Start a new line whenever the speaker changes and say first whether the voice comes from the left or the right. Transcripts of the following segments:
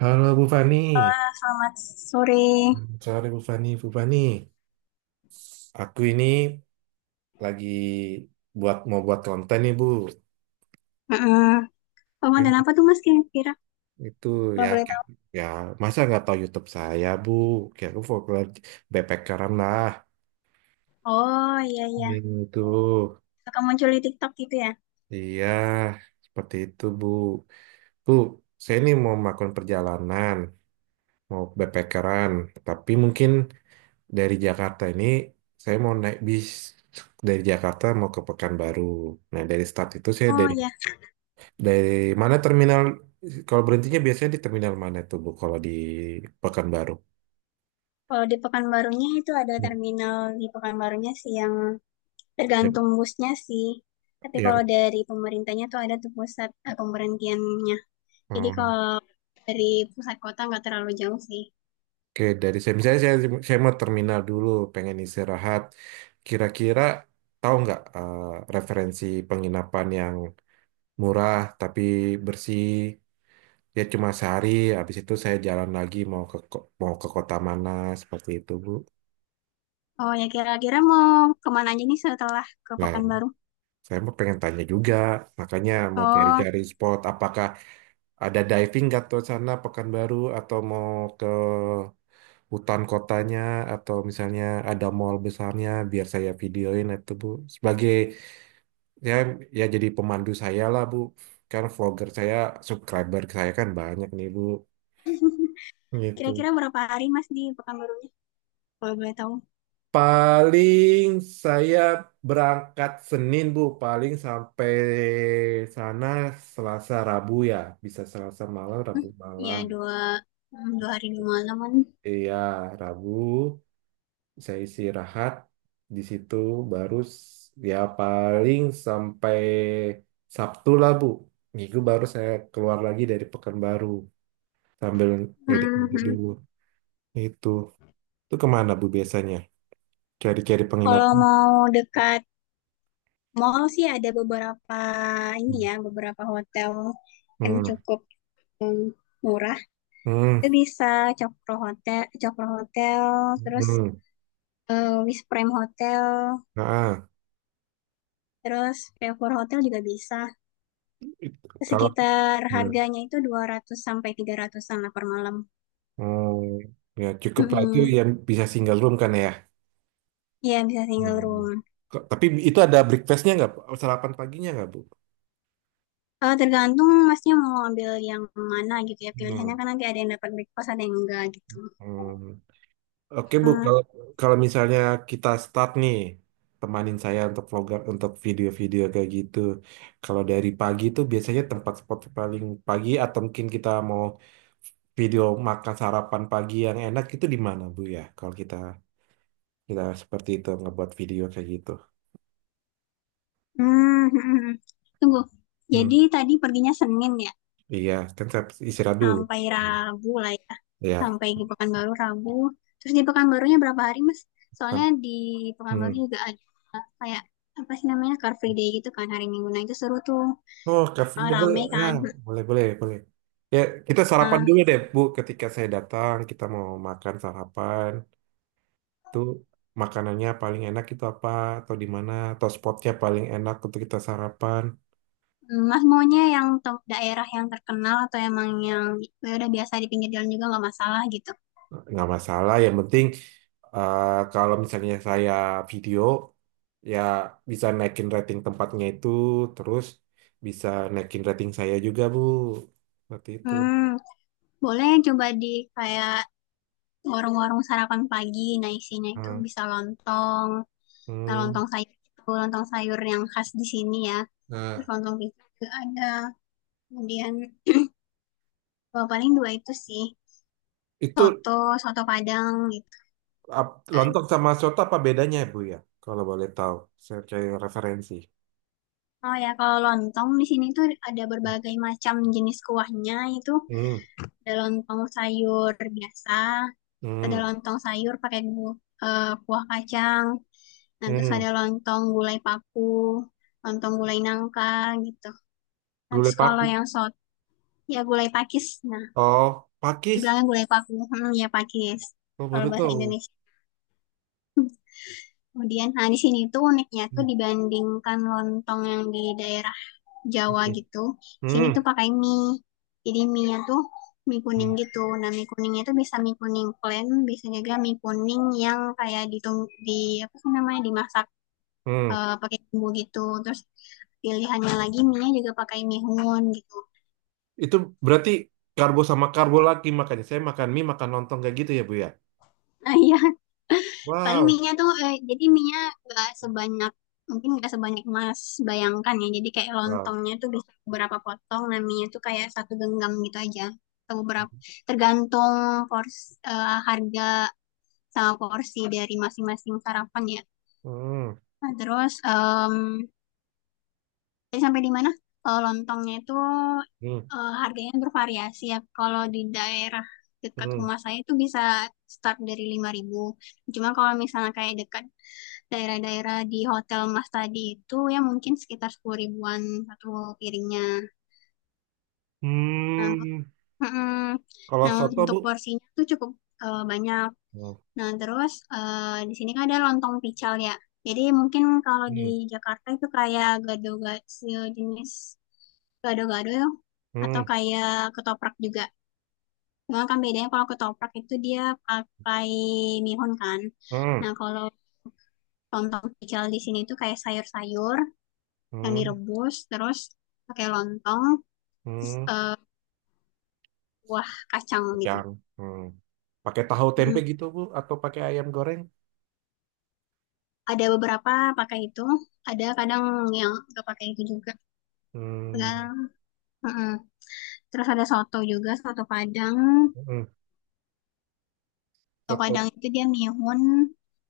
right: Halo Bu Fani,
left: Selamat sore.
right: sore Bu Fani, Bu Fani. Aku ini lagi mau buat konten nih Bu.
left: Heeh.
right: Kan
left: Ramadan apa tuh Mas kira-kira?
right: itu
left: Kalau
right: ya
left: boleh tahu.
right: ya masa nggak tahu YouTube saya Bu. Kayak aku fokus backpackeran lah.
left: Oh iya iya.
right: Itu
left: Suka muncul di TikTok gitu ya?
right: iya seperti itu Bu. Bu, saya ini mau melakukan perjalanan, mau backpackeran, tapi mungkin dari Jakarta ini saya mau naik bis dari Jakarta mau ke Pekanbaru. Nah, dari start itu saya
left: Oh
right: dari
left: iya.
right: dari mana terminal kalau berhentinya biasanya di terminal mana tuh Bu kalau di Pekanbaru?
left: Kalau di Pekanbarunya itu ada
right: Hmm.
left: terminal di Pekanbarunya sih yang
right: Yap,
left: tergantung busnya sih. Tapi kalau
right: Yang
left: dari pemerintahnya tuh ada tuh pusat pemberhentiannya. Jadi
right: um,
left: kalau dari pusat kota nggak terlalu jauh sih.
right: oke dari saya misalnya saya mau terminal dulu pengen istirahat. Kira-kira tahu nggak referensi penginapan yang murah tapi bersih. Ya cuma sehari, habis itu saya jalan lagi mau ke kota mana seperti itu, Bu.
left: Oh ya, kira-kira mau kemana aja nih setelah ke
right: Nah,
left: Pekanbaru?
right: saya mau pengen tanya juga, makanya mau
left: Oh,
right: cari-cari spot apakah ada diving nggak tuh sana Pekanbaru atau mau ke hutan kotanya atau misalnya ada mall besarnya biar saya videoin itu, Bu. Sebagai ya ya jadi pemandu saya lah, Bu. Karena vlogger saya, subscriber saya kan banyak nih, Bu. Gitu.
left: kira-kira berapa hari Mas di Pekanbarunya? Kalau boleh tahu.
right: Paling saya berangkat Senin, Bu. Paling sampai sana Selasa Rabu ya. Bisa Selasa malam,
left: Hmm,
right: Rabu
left: Ya
right: malam.
left: dua hmm, dua hari 2 malaman.
right: Iya, Rabu saya istirahat di situ baru ya paling sampai Sabtu lah, Bu. Minggu baru saya keluar lagi dari Pekanbaru sambil ngedit-ngedit
left: Mhm.
right: dulu. Itu. Itu kemana, Bu, biasanya? Cari-cari
left: Kalau
right: penginapan.
left: mau dekat mall sih ada beberapa ini
right: Hmm.
left: ya beberapa hotel yang cukup hmm, murah.
right: Hmm.
left: Itu bisa Cokro Hotel, terus
right: Hmm.
left: Wisprem Hotel,
right: Nah,
left: terus Favour Hotel juga bisa.
right: it- kalau
left: Sekitar
right: nah,
left: harganya itu 200 sampai 300-an lah per malam.
right: hmm, ya cukup lah itu
left: Mhm.
right: yang bisa single room kan ya.
left: Iya bisa single
right: Hmm.
left: room.
right: Tapi itu ada breakfastnya nggak, Bu? Sarapan paginya nggak, Bu?
left: Tergantung masnya mau ambil yang mana gitu ya.
right: Hmm.
left: Pilihannya kan nanti ada yang dapat breakfast, ada yang enggak gitu.
right: Hmm. Oke, Bu,
left: Eh,
right: kalau kalau misalnya kita start nih, temanin saya untuk vlogger, untuk video-video kayak gitu. Kalau dari pagi itu biasanya tempat spot paling pagi atau mungkin kita mau video makan sarapan pagi yang enak itu di mana, Bu ya? Kalau kita kita seperti itu ngebuat video kayak gitu.
left: hmm, Tunggu.
right: Hmm.
left: Jadi tadi perginya Senin ya,
right: Iya, kan saya istirahat dulu.
left: sampai Rabu lah ya.
right: Iya.
left: Sampai di Pekanbaru Rabu. Terus di Pekanbarunya berapa hari, Mas? Soalnya
right: Kan.
left: di Pekanbaru
right: Hmm.
left: juga ada kayak apa sih namanya Car Free Day gitu kan hari Minggu. Nah, itu seru tuh.
right: Oh, Kak
left: Eh,
right: Frida,
left: rame
right: ya,
left: kan.
right: boleh, boleh, boleh. Ya, kita sarapan
left: Nah,
right: dulu deh, Bu. Ketika saya datang, kita mau makan sarapan. Itu makanannya paling enak itu apa? Atau di mana? Atau spotnya paling enak untuk kita sarapan?
left: Mas maunya yang daerah yang terkenal atau emang yang ya udah biasa di pinggir jalan juga nggak masalah gitu.
right: Nggak masalah. Yang penting, kalau misalnya saya video, ya bisa naikin rating tempatnya itu. Terus bisa naikin rating saya juga, Bu. Seperti itu.
left: Hmm, boleh coba di kayak warung-warung sarapan pagi. Nah, isinya itu
right: Hmm.
left: bisa lontong. Nah,
right: Hmm.
left: lontong sayur itu lontong sayur yang khas di sini ya. Terus
right: Nah,
left: lontong pisang juga ada. Kemudian paling dua itu sih
right: itu
left: soto, soto Padang gitu kan.
right: lontong sama soto apa bedanya Bu ya? Kalau boleh tahu, saya cari referensi.
left: Oh ya, kalau lontong di sini tuh ada berbagai macam jenis kuahnya. Itu
right: Hmm,
left: ada lontong sayur biasa, ada
right: hmm,
left: lontong sayur pakai kuah kacang, nah, terus
right: hmm.
left: ada lontong gulai paku, lontong gulai nangka gitu. Nah,
right: Gulai
left: terus kalau
right: pakis.
left: yang ya gulai pakis. Nah,
right: Oh, pakis.
left: dibilangnya gulai paku, ya pakis
right: Oh,
left: kalau
right: baru
left: bahasa
right: tahu.
left: Indonesia. Kemudian, nah di sini tuh uniknya tuh
right: Hmm,
left: dibandingkan lontong yang di daerah Jawa
right: oke.
left: gitu, sini tuh
right: Hmm,
left: pakai mie. Jadi mie-nya tuh mie kuning
right: hmm,
left: gitu. Nah, mie kuningnya itu bisa mie kuning plain, bisa juga mie kuning yang kayak ditung di apa sih namanya dimasak
right: hmm.
left: pakai bumbu gitu. Terus pilihannya lagi mie juga pakai mihun gitu.
right: Itu berarti karbo sama karbo lagi makanya. Saya makan mie, makan lontong kayak gitu ya Bu ya?
left: Nah iya, paling
right: Wow.
left: mie-nya tuh jadi mie-nya gak sebanyak mungkin gak sebanyak Mas bayangkan ya. Jadi kayak
right: Wow.
left: lontongnya tuh bisa beberapa potong, nah mie-nya tuh kayak satu genggam gitu aja. Atau beberapa tergantung pors harga sama porsi dari masing-masing sarapan ya.
right: Hmm,
left: Nah, terus Tadi sampai di mana? Lontongnya itu
right: hmm,
left: harganya bervariasi ya. Kalau di daerah dekat
right: hmm.
left: rumah saya itu bisa start dari 5.000. Cuma kalau misalnya kayak dekat daerah-daerah di Hotel Mas tadi itu ya mungkin sekitar 10.000-an satu piringnya. Nah,
right: Hmm.
left: mm,
right: Kalau
left: nah,
right: soto Bu?
left: untuk porsinya tuh cukup banyak.
right: Oh,
left: Nah, terus di sini kan ada lontong pical ya. Jadi mungkin kalau di
right: hmm,
left: Jakarta itu kayak gado-gado sejenis gado-gado ya, atau
right: hmm,
left: kayak ketoprak juga. Cuma kan bedanya kalau ketoprak itu dia pakai mihun kan. Nah,
right: hmm,
left: kalau lontong pical di sini itu kayak sayur-sayur yang
right: hmm.
left: direbus terus pakai lontong terus,
right: Hmm.
left: buah kacang gitu.
right: yang hmm, pakai tahu tempe
left: Mm.
right: gitu Bu atau pakai ayam goreng.
left: Ada beberapa pakai itu, ada kadang yang nggak pakai itu juga.
right: Hmm,
left: Tergantung. Mm-mm. Terus ada soto juga, soto Padang.
right: hmm,
left: Soto
right: tetap.
left: Padang itu dia mihun,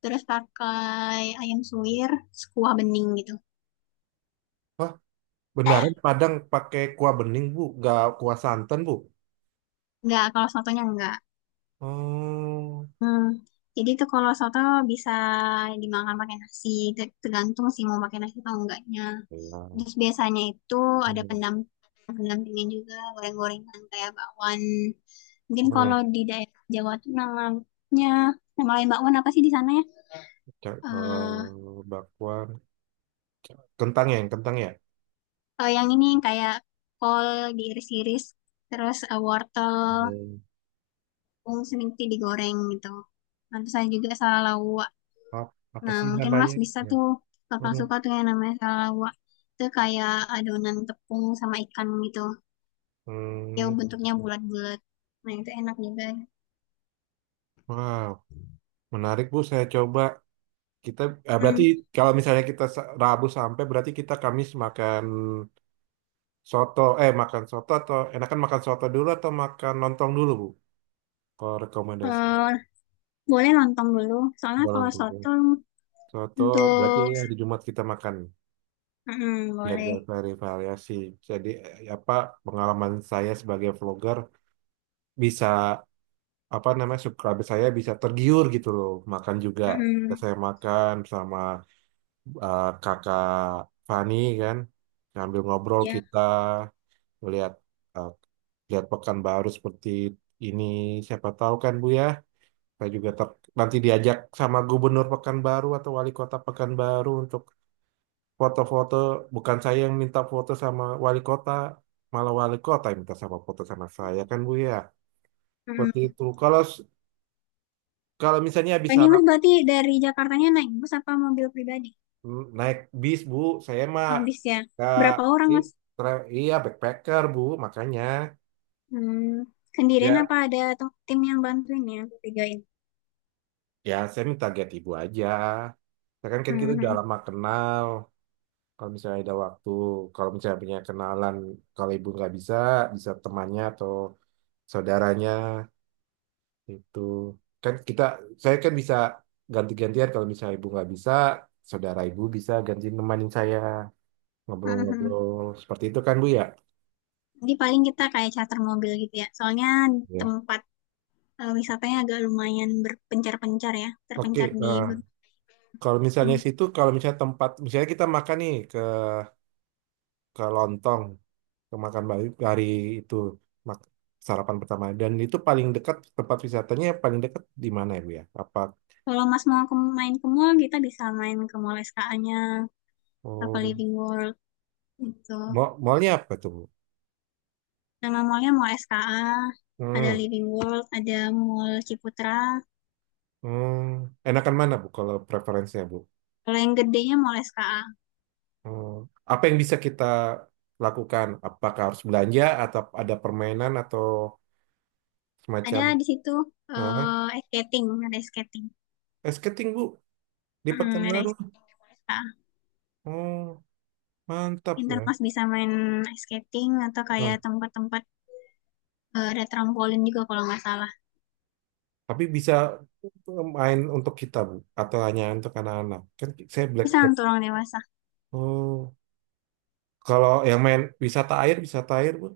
left: terus pakai ayam suwir, terus kuah bening gitu.
right: Wah, beneran Padang pakai kuah bening Bu gak kuah santan Bu?
left: Enggak, kalau sotonya enggak.
right: Oh
left: Hmm. Jadi itu kalau soto bisa dimakan pakai nasi, tergantung sih mau pakai nasi atau enggaknya.
right: iya.
left: Terus biasanya itu ada
right: Hmm,
left: pendampingnya juga, goreng-gorengan kayak bakwan. Mungkin
right: hmm,
left: kalau di daerah Jawa tuh namanya, nama lain bakwan apa sih di sana ya? Eh,
right: bakwan. Kentang ya kentang ya.
left: oh, yang ini yang kayak kol diiris-iris, terus wortel,
right: Hmm,
left: bung sedikit digoreng gitu. Nanti saya juga salalawak.
right: apa
left: Nah,
right: sih
left: mungkin
right: namanya
left: Mas bisa
right: ya.
left: tuh, kapan
right: Hmm,
left: suka tuh yang namanya salalawak. Itu kayak adonan tepung sama ikan gitu. Ya,
right: hmm,
left: bentuknya bulat-bulat. Nah, itu enak juga.
right: wow menarik Bu saya coba kita
left: Hmm,
right: berarti kalau misalnya kita Rabu sampai berarti kita Kamis makan. Soto, eh makan soto atau enakan makan soto dulu atau makan lontong dulu, Bu? Kalau rekomendasi.
left: eh, boleh lontong dulu. Soalnya
right: Kalau
left: kalau
right: lontong ya.
left: soto
right: Soto berarti
left: untuk...
right: ya di Jumat kita makan
left: Mm-mm,
right: biar
left: boleh.
right: bervariasi variasi. Jadi apa pengalaman saya sebagai vlogger bisa apa namanya subscriber saya bisa tergiur gitu loh makan juga. Ketika
left: Mm-mm,
right: saya makan sama kakak Fani kan sambil ngobrol
left: ya.
right: kita lihat eh, lihat Pekanbaru seperti ini siapa tahu kan Bu ya. Saya juga nanti diajak sama gubernur Pekanbaru atau wali kota Pekanbaru untuk foto-foto. Bukan saya yang minta foto sama wali kota, malah wali kota yang minta sama foto sama saya kan Bu ya. Seperti
left: Mm-mm.
right: itu. Kalau misalnya
left: Oh,
right: habis
left: ini
right: harap
left: Mas berarti dari Jakartanya naik bus apa mobil pribadi?
right: naik bis Bu, saya mah
left: Habis ya.
right: nggak
left: Berapa orang,
right: i-
left: Mas?
right: iya backpacker Bu, makanya
left: Hmm, sendirian apa
right: ya
left: ada tim yang bantuin ya? Bedain.
right: ya saya minta get ibu aja. Ya kan kan kita udah
left: Mhm.
right: lama kenal. Kalau misalnya ada waktu, kalau misalnya punya kenalan, kalau ibu nggak bisa, bisa temannya atau saudaranya itu. Kan kita, saya kan bisa ganti-gantian kalau misalnya ibu nggak bisa, saudara ibu bisa ganti nemanin saya
left: Mhm.
right: ngobrol-ngobrol seperti itu kan Bu ya?
left: Jadi paling kita kayak charter mobil gitu ya. Soalnya
right: Ya.
left: tempat wisatanya agak lumayan berpencar-pencar ya. Terpencar
right: Oke,
left: di...
right: kalau misalnya
left: Hmm.
right: situ, kalau misalnya tempat, misalnya kita makan nih ke lontong, ke makan hari itu mak- sarapan pertama dan itu paling dekat tempat wisatanya paling dekat di mana ya Bu ya? Apa.
left: Kalau Mas mau main ke mall, kita bisa main ke Mall SKA-nya. Atau
right: Oh,
left: Living World gitu.
right: mallnya apa tuh, Bu?
left: Nama mallnya Mall SKA. Ada
right: Hmm,
left: Living World, ada Mall Ciputra.
right: hmm. Enakan mana, Bu, kalau preferensinya, Bu?
left: Kalau yang gedenya Mall SKA.
right: Hmm. Apa yang bisa kita lakukan? Apakah harus belanja atau ada permainan atau
left: Ada
right: semacam?
left: di situ
right: Nah,
left: ice skating, ada ice skating.
right: skating, Bu, di
left: Ada ice
right: Pekanbaru.
left: skating di Malta.
right: Oh, mantap ya.
left: Intermas bisa main ice skating atau
right: Nah,
left: kayak tempat-tempat ada trampolin juga kalau nggak salah
right: tapi bisa main untuk kita, Bu, atau hanya untuk anak-anak? Kan saya black
left: bisa
right: belt.
left: untuk orang dewasa.
right: Oh, kalau yang main wisata air, Bu.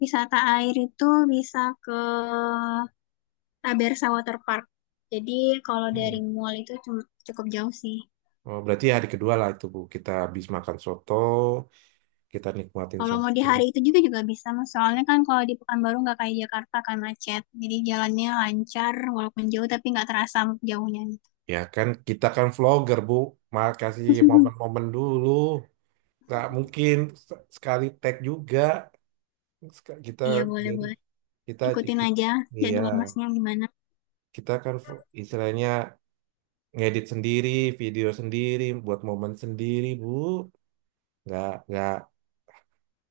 left: Wisata air itu bisa ke Tabersa Water Park, jadi kalau
right: Hmm.
left: dari mall itu cukup jauh sih.
right: Oh, berarti hari kedua lah itu Bu. Kita habis makan soto, kita nikmatin
left: Kalau mau di
right: semua
left: hari itu juga juga bisa Mas. Soalnya kan kalau di Pekanbaru nggak kayak Jakarta kan macet, jadi jalannya lancar walaupun jauh tapi nggak terasa jauhnya gitu.
right: ya kan kita kan vlogger Bu. Mal kasih momen-momen dulu nggak mungkin sekali tag juga. Kita
left: Iya boleh
right: jadi
left: boleh,
right: kita
left: ikutin aja
right: iya
left: jadwal masnya gimana.
right: kita kan istilahnya ngedit sendiri video sendiri buat momen sendiri Bu nggak nggak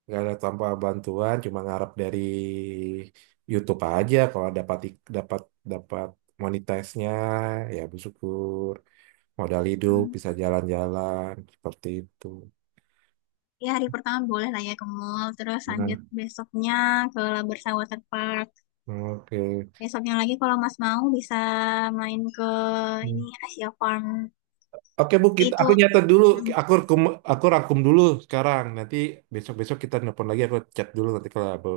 right: nggak ada tanpa bantuan cuma ngarep dari YouTube aja kalau dapat ik- dapat dapat monetize-nya ya bersyukur modal hidup
left: Hmm.
right: bisa jalan-jalan seperti itu.
left: Ya hari pertama boleh lah ya ke mall, terus lanjut
right: Nah,
left: besoknya ke Labrador Water Park.
right: oke.
left: Besoknya lagi kalau mas mau bisa main ke
right: Hmm.
left: ini Asia Farm.
right: Oke Bu, kita,
left: Itu,
right: aku nyatet dulu,
left: hmm.
right: aku rangkum, aku rangkum dulu sekarang. Nanti besok-besok kita nelpon lagi, aku chat dulu nanti kalau Bu,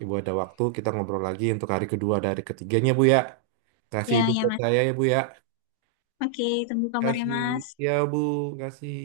right: Ibu ada waktu kita ngobrol lagi untuk hari kedua dari ketiganya Bu ya. Kasih
left: Ya,
right: hidup
left: ya
right: buat
left: mas.
right: saya ya Bu ya.
left: Oke, tunggu kabarnya
right: Kasih
left: mas.
right: ya Bu, kasih.